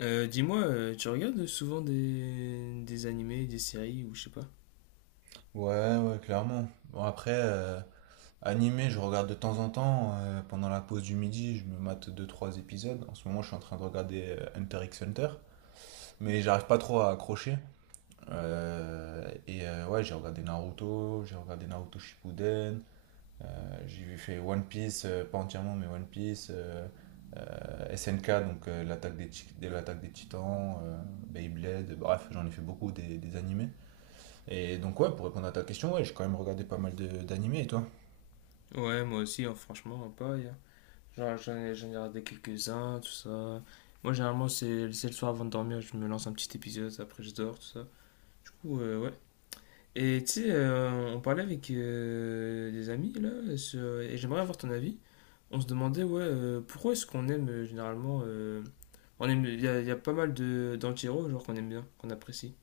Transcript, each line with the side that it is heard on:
left: Dis-moi, tu regardes souvent des animés, des séries ou je sais pas?
right: Ouais, ouais, clairement. Bon, après, animé, je regarde de temps en temps. Pendant la pause du midi, je me mate deux trois épisodes. En ce moment, je suis en train de regarder Hunter x Hunter. Mais j'arrive pas trop à accrocher. Ouais, j'ai regardé Naruto Shippuden. J'ai fait One Piece, pas entièrement, mais One Piece. SNK, donc l'attaque de l'attaque des Titans, Beyblade. Bref, j'en ai fait beaucoup des animés. Et donc ouais, pour répondre à ta question, ouais, j'ai quand même regardé pas mal d'animés, et toi?
left: Ouais, moi aussi, hein, franchement, pas. Genre, j'en ai regardé quelques-uns, tout ça. Moi, généralement, c'est le soir avant de dormir, je me lance un petit épisode, après je dors, tout ça. Du coup, ouais. Et tu sais, on parlait avec des amis, là, et j'aimerais avoir ton avis. On se demandait, ouais, pourquoi est-ce qu'on aime généralement. On aime, il y a pas mal de d'anti-héros, genre qu'on aime bien, qu'on apprécie.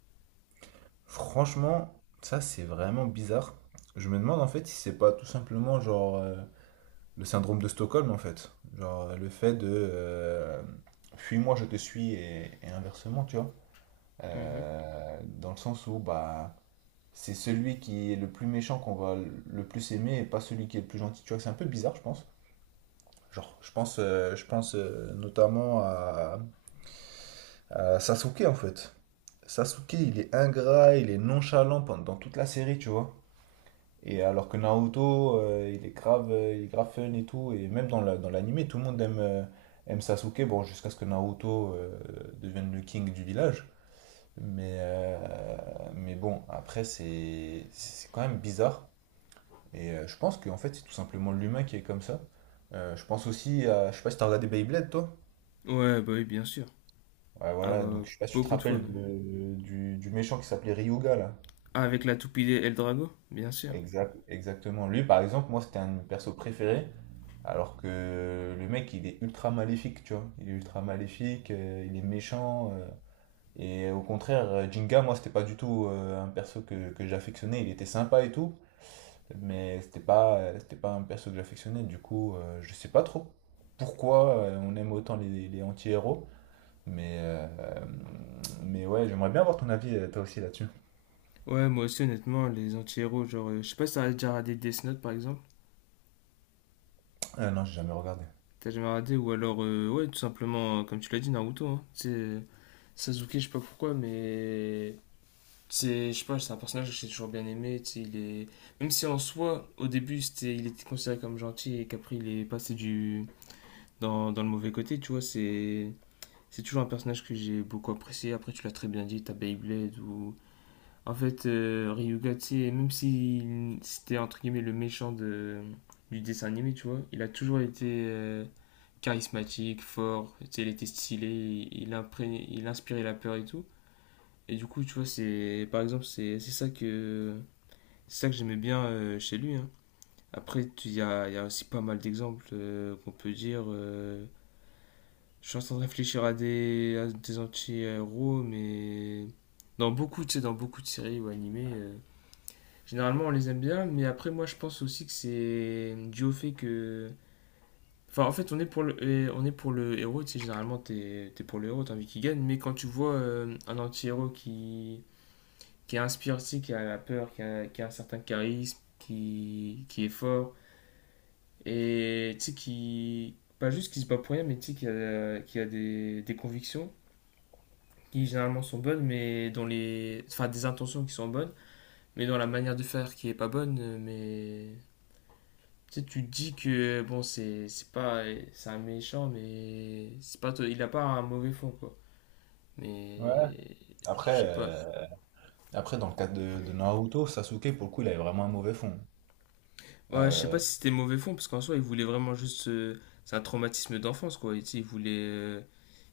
right: Franchement, ça c'est vraiment bizarre. Je me demande en fait si c'est pas tout simplement genre le syndrome de Stockholm en fait. Genre le fait de fuis-moi, je te suis et inversement, tu vois.
left: Mhm.
right: Dans le sens où bah c'est celui qui est le plus méchant qu'on va le plus aimer et pas celui qui est le plus gentil. Tu vois, c'est un peu bizarre, je pense. Je pense notamment à Sasuke en fait. Sasuke, il est ingrat, il est nonchalant pendant dans toute la série, tu vois. Et alors que Naruto, il est grave fun et tout. Et même dans dans l'anime, tout le monde aime Sasuke. Bon, jusqu'à ce que Naruto devienne le king du village. Mais, euh, mais bon, après, c'est quand même bizarre. Je pense qu'en fait, c'est tout simplement l'humain qui est comme ça. Je pense aussi à. Je sais pas si t'as regardé Beyblade, toi?
left: Ouais, bah oui, bien sûr.
right: Ouais,
left: Ah
right: voilà.
left: bah,
right: Donc, je sais pas si tu te
left: beaucoup de fois
right: rappelles
left: même.
right: du méchant qui s'appelait Ryuga, là.
left: Ah, avec la toupie El Drago, bien sûr.
right: Exact, exactement. Lui, par exemple, moi, c'était un de mes persos préférés. Alors que le mec, il est ultra maléfique, tu vois. Il est ultra maléfique, il est méchant. Et au contraire, Jinga, moi, c'était pas du tout un perso que j'affectionnais. Il était sympa et tout, mais c'était pas un perso que j'affectionnais. Du coup, je sais pas trop pourquoi on aime autant les anti-héros. Mais, euh, mais ouais, j'aimerais bien avoir ton avis, toi aussi, là-dessus.
left: Ouais, moi aussi, honnêtement, les anti-héros, genre, je sais pas si t'as déjà regardé Death Note par exemple.
right: Non, j'ai jamais regardé.
left: T'as jamais regardé, ou alors, ouais, tout simplement, comme tu l'as dit, Naruto, hein. Tu Sasuke, je sais pas pourquoi, mais. Je sais pas, c'est un personnage que j'ai toujours bien aimé, tu sais, il est. Même si en soi, au début, il était considéré comme gentil et qu'après, il est passé du. Dans le mauvais côté, tu vois, c'est. C'est toujours un personnage que j'ai beaucoup apprécié. Après, tu l'as très bien dit, t'as Beyblade ou. En fait, Ryuga, tu sais, même si c'était entre guillemets le méchant du dessin animé, tu vois, il a toujours été charismatique, fort, tu sais, il était stylé, il inspirait la peur et tout. Et du coup, tu vois, c'est par exemple, c'est ça que j'aimais bien chez lui, hein. Après, il y a aussi pas mal d'exemples qu'on peut dire. Je suis en train de réfléchir à des anti-héros, mais dans beaucoup, tu sais, dans beaucoup de séries ou animés. Généralement, on les aime bien, mais après, moi, je pense aussi que c'est dû au fait que. Enfin, en fait, on est pour le, et on est pour le héros, tu sais, généralement, t'es pour le héros, t'as envie qu'il gagne, mais quand tu vois un anti-héros qui inspire, tu sais, qui a la peur, qui a un certain charisme, qui est fort, et tu sais, qui. Pas juste qui se bat pour rien, mais tu sais, qui a des convictions, qui généralement sont bonnes, mais dont les. Enfin, des intentions qui sont bonnes, mais dans la manière de faire qui est pas bonne, mais tu sais, tu te dis que bon, c'est pas, c'est un méchant, mais c'est pas, il a pas un mauvais fond quoi.
right: Ouais.
left: Mais je
right: Après,
left: sais pas.
right: après, dans le cadre de Naruto, Sasuke, pour le coup, il avait vraiment un mauvais fond.
left: Ouais, je sais pas
right: Euh,
left: si c'était mauvais fond parce qu'en soi, il voulait vraiment juste c'est un traumatisme d'enfance quoi. Et tu sais, il voulait euh,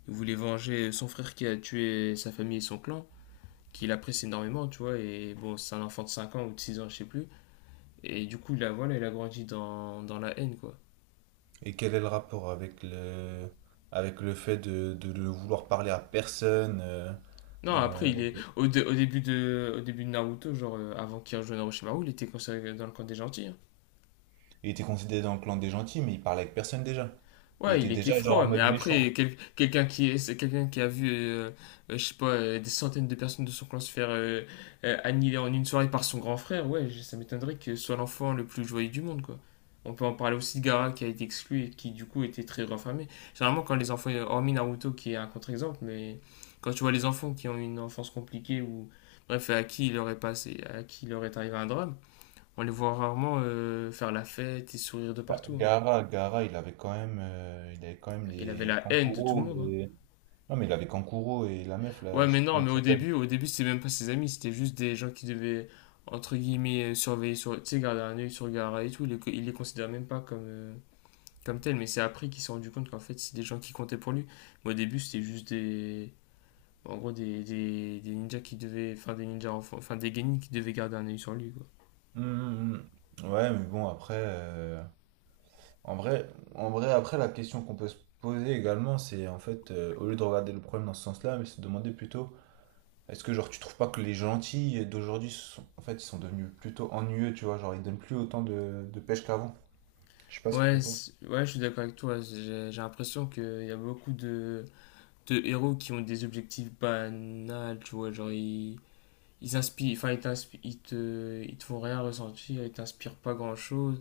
left: il voulait venger son frère qui a tué sa famille et son clan, qu'il apprécie énormément, tu vois. Et bon, c'est un enfant de 5 ans ou de 6 ans, je sais plus. Et du coup, là voilà, il a grandi dans la haine quoi.
right: Et quel est le rapport avec avec le fait de vouloir parler à personne
left: Non, après,
right: euh,
left: il est au, dé- au début de Naruto, genre avant qu'il rejoigne Orochimaru, il était considéré dans le camp des gentils, hein.
right: il était considéré dans le clan des gentils, mais il parlait avec personne déjà. Il
left: Ouais, il
right: était
left: était
right: déjà genre
left: froid,
right: en
left: mais
right: mode
left: après,
right: méchant.
left: quelqu'un c'est quelqu'un qui a vu, je sais pas, des centaines de personnes de son clan se faire annihiler en une soirée par son grand frère, ouais, ça m'étonnerait que ce soit l'enfant le plus joyeux du monde, quoi. On peut en parler aussi de Gaara qui a été exclu et qui, du coup, était très renfermé. Généralement, quand les enfants, hormis Naruto qui est un contre-exemple, mais quand tu vois les enfants qui ont une enfance compliquée ou, bref, à qui il leur est arrivé un drame, on les voit rarement faire la fête et sourire de
right: Bah,
left: partout, hein.
right: Gaara, il avait quand même, il avait quand même
left: Il avait
right: les
left: la haine de tout le
right: Kankuro.
left: monde, hein.
right: Non, mais il avait Kankuro et la meuf là,
left: Ouais,
right: je sais
left: mais
right: plus
left: non,
right: comment elle
left: mais au
right: s'appelle.
left: début, au début, c'était même pas ses amis, c'était juste des gens qui devaient, entre guillemets, surveiller tu sais, garder un œil sur Gaara et tout. Il les considère même pas comme tels, mais c'est après qu'il s'est rendu compte qu'en fait, c'est des gens qui comptaient pour lui. Mais au début, c'était juste en gros, des ninjas qui devaient, enfin, des ninjas enfants, enfin, des genin qui devaient garder un œil sur lui, quoi.
right: Hum, hum, Ouais, mais bon, après, en vrai, en vrai, après, la question qu'on peut se poser également, c'est en fait, au lieu de regarder le problème dans ce sens-là, mais se demander plutôt. Est-ce que genre tu trouves pas que les gentils d'aujourd'hui sont en fait ils sont devenus plutôt ennuyeux, tu vois, genre ils donnent plus autant de pêche qu'avant. Je sais pas ce que t'en
left: Ouais,
right: penses.
left: ouais, je suis d'accord avec toi. J'ai l'impression qu'il y a beaucoup de héros qui ont des objectifs banals, tu vois, genre, ils inspirent, enfin, ils te font rien ressentir, ils t'inspirent pas grand chose.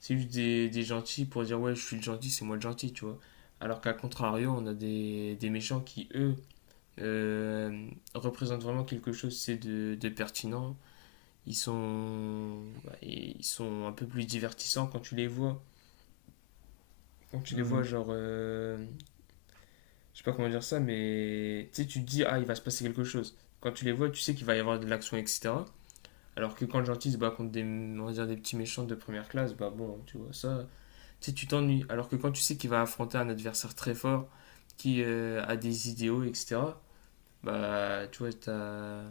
left: C'est juste des gentils pour dire ouais, je suis le gentil, c'est moi le gentil, tu vois. Alors qu'à contrario, on a des méchants qui, eux, euh, représentent vraiment quelque chose, c'est de pertinent. Ils sont, bah, ils sont un peu plus divertissants quand tu les vois. Quand tu les vois,
right: Hmm.
left: genre, je sais pas comment dire ça, mais tu sais, tu te dis, ah, il va se passer quelque chose. Quand tu les vois, tu sais qu'il va y avoir de l'action, etc. Alors que quand le gentil se bat contre on va dire, des petits méchants de première classe, bah bon, tu vois, ça, tu sais, tu t'ennuies. Alors que quand tu sais qu'il va affronter un adversaire très fort, qui a des idéaux, etc., bah, tu vois, t'as.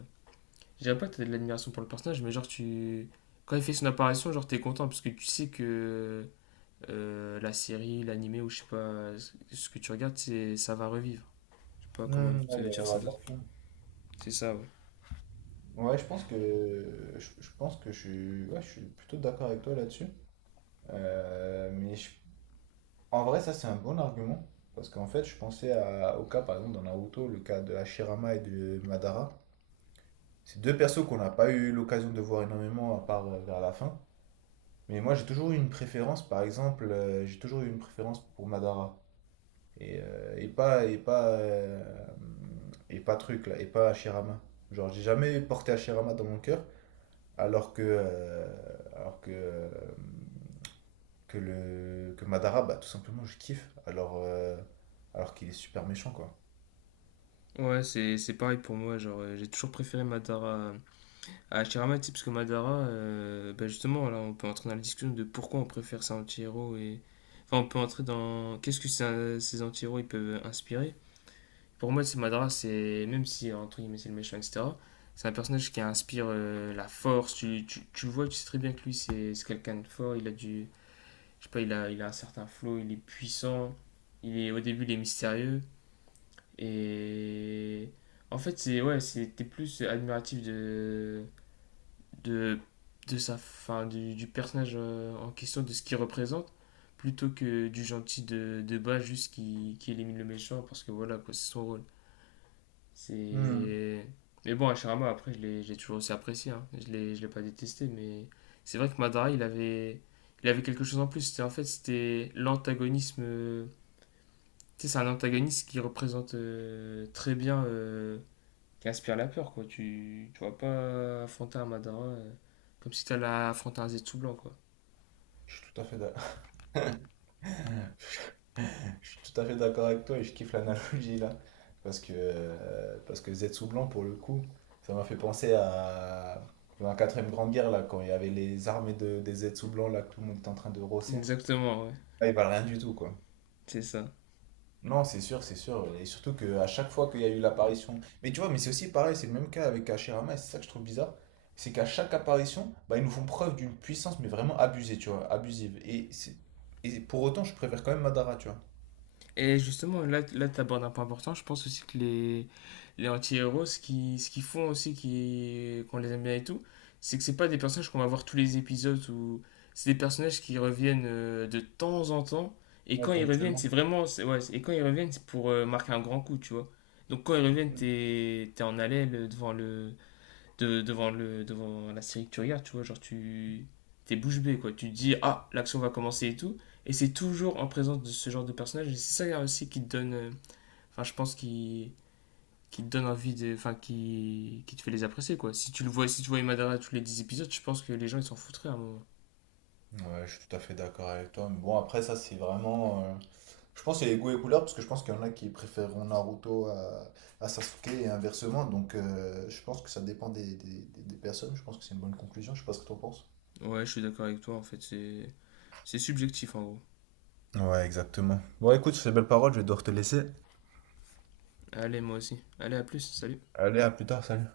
left: Je dirais pas que t'as de l'admiration pour le personnage, mais genre, tu. Quand il fait son apparition, genre, t'es content, parce que tu sais que la série, l'animé, ou je sais pas, ce que tu regardes, c'est ça va revivre. Je sais pas comment
right: Hmm,
left: te
right: ouais, il va y
left: dire ça
right: avoir de
left: d'autre.
right: l'action.
left: C'est ça, ouais.
right: Ouais, je pense je pense que je suis ouais, je suis plutôt d'accord avec toi là-dessus. Euh, mais je- En vrai, ça c'est un bon argument parce qu'en fait, au cas par exemple dans Naruto, le cas de Hashirama et de Madara. C'est deux persos qu'on n'a pas eu l'occasion de voir énormément à part vers la fin. Mais moi, j'ai toujours eu une préférence, par exemple, j'ai toujours eu une préférence pour Madara. Et pas, et pas, et pas truc, là, et pas Hashirama. Genre, j'ai jamais porté Hashirama dans mon cœur, alors que, euh, alors que, que Madara, bah, tout simplement, je kiffe. Alors qu'il est super méchant, quoi.
left: Ouais, c'est pareil pour moi, genre, j'ai toujours préféré Madara à Chiramati, parce que Madara, bah justement, là, on peut entrer dans la discussion de pourquoi on préfère ces anti-héros et. Enfin, on peut entrer dans. Qu'est-ce que ces, anti-héros ils peuvent inspirer. Pour moi, c'est Madara, c'est. Même si, entre guillemets, c'est le méchant, etc., c'est un personnage qui inspire la force. Tu le vois, tu sais très bien que lui, c'est quelqu'un de fort. Il a du. Je sais pas, il a un certain flow, il est puissant. Au début, il est mystérieux. Et. En fait, c'est. Ouais, c'était plus admiratif de, de sa, fin, du personnage en question, de ce qu'il représente, plutôt que du gentil de bas juste qui élimine le méchant parce que voilà, quoi, c'est son rôle.
right: Hmm.
left: C'est. Mais bon, Hashirama, après, j'ai toujours aussi apprécié, hein. Je l'ai pas détesté, mais c'est vrai que Madara, il avait quelque chose en plus. En fait, c'était l'antagonisme. Tu sais, c'est un antagoniste qui représente très bien qui aspire la peur, quoi. Tu vas pas affronter un Madara comme si t'allais affronter un Zetsu blanc, quoi.
right: Je suis tout à fait d'accord. Je suis tout à fait d'accord avec toi et je kiffe l'analogie là. Parce que Zetsu Blanc, pour le coup, ça m'a fait penser à la quatrième grande guerre là, quand il y avait les armées des Zetsu Blanc là, que tout le monde était en train de rosser.
left: Exactement, ouais.
right: Là, ils valent rien du tout quoi.
left: C'est ça.
right: Non, c'est sûr, c'est sûr. Et surtout qu'à chaque fois qu'il y a eu l'apparition. Mais tu vois, mais c'est aussi pareil, c'est le même cas avec Hashirama et c'est ça que je trouve bizarre. C'est qu'à chaque apparition, bah, ils nous font preuve d'une puissance, mais vraiment abusée, tu vois, abusive. Et pour autant, je préfère quand même Madara, tu vois.
left: Et justement, là, tu abordes un point important. Je pense aussi que les anti-héros, ce qu'ils font aussi, qu'on les aime bien et tout, c'est que c'est pas des personnages qu'on va voir tous les épisodes ou c'est des personnages qui reviennent de temps en temps. Et
right: Ouais,
left: quand ils reviennent,
right: ponctuellement.
left: c'est vraiment, c'est- ouais, et quand ils reviennent, c'est pour marquer un grand coup, tu vois. Donc quand ils reviennent, t'es en haleine devant le, de, devant, le, devant la série que tu regardes, tu vois, genre tu t'es bouche bée, quoi. Tu te dis, ah, l'action va commencer et tout. Et c'est toujours en présence de ce genre de personnage. Et c'est ça aussi qui te donne, enfin, je pense, qui te donne envie enfin, qui te fait les apprécier, quoi. Si tu vois Imadara tous les 10 épisodes, je pense que les gens, ils s'en foutraient à un moment.
right: Ouais, je suis tout à fait d'accord avec toi. Mais bon, après, ça, c'est vraiment. Je pense que c'est les goûts et couleurs, parce que je pense qu'il y en a qui préféreront Naruto à Sasuke et inversement. Donc, je pense que ça dépend des personnes. Je pense que c'est une bonne conclusion. Je sais pas ce que t'en penses.
left: Ouais, je suis d'accord avec toi, en fait. C'est subjectif, en gros.
right: Ouais, exactement. Bon, écoute, sur ces belles paroles, je vais devoir te laisser.
left: Allez, moi aussi. Allez, à plus. Salut.
right: Allez, à plus tard, salut.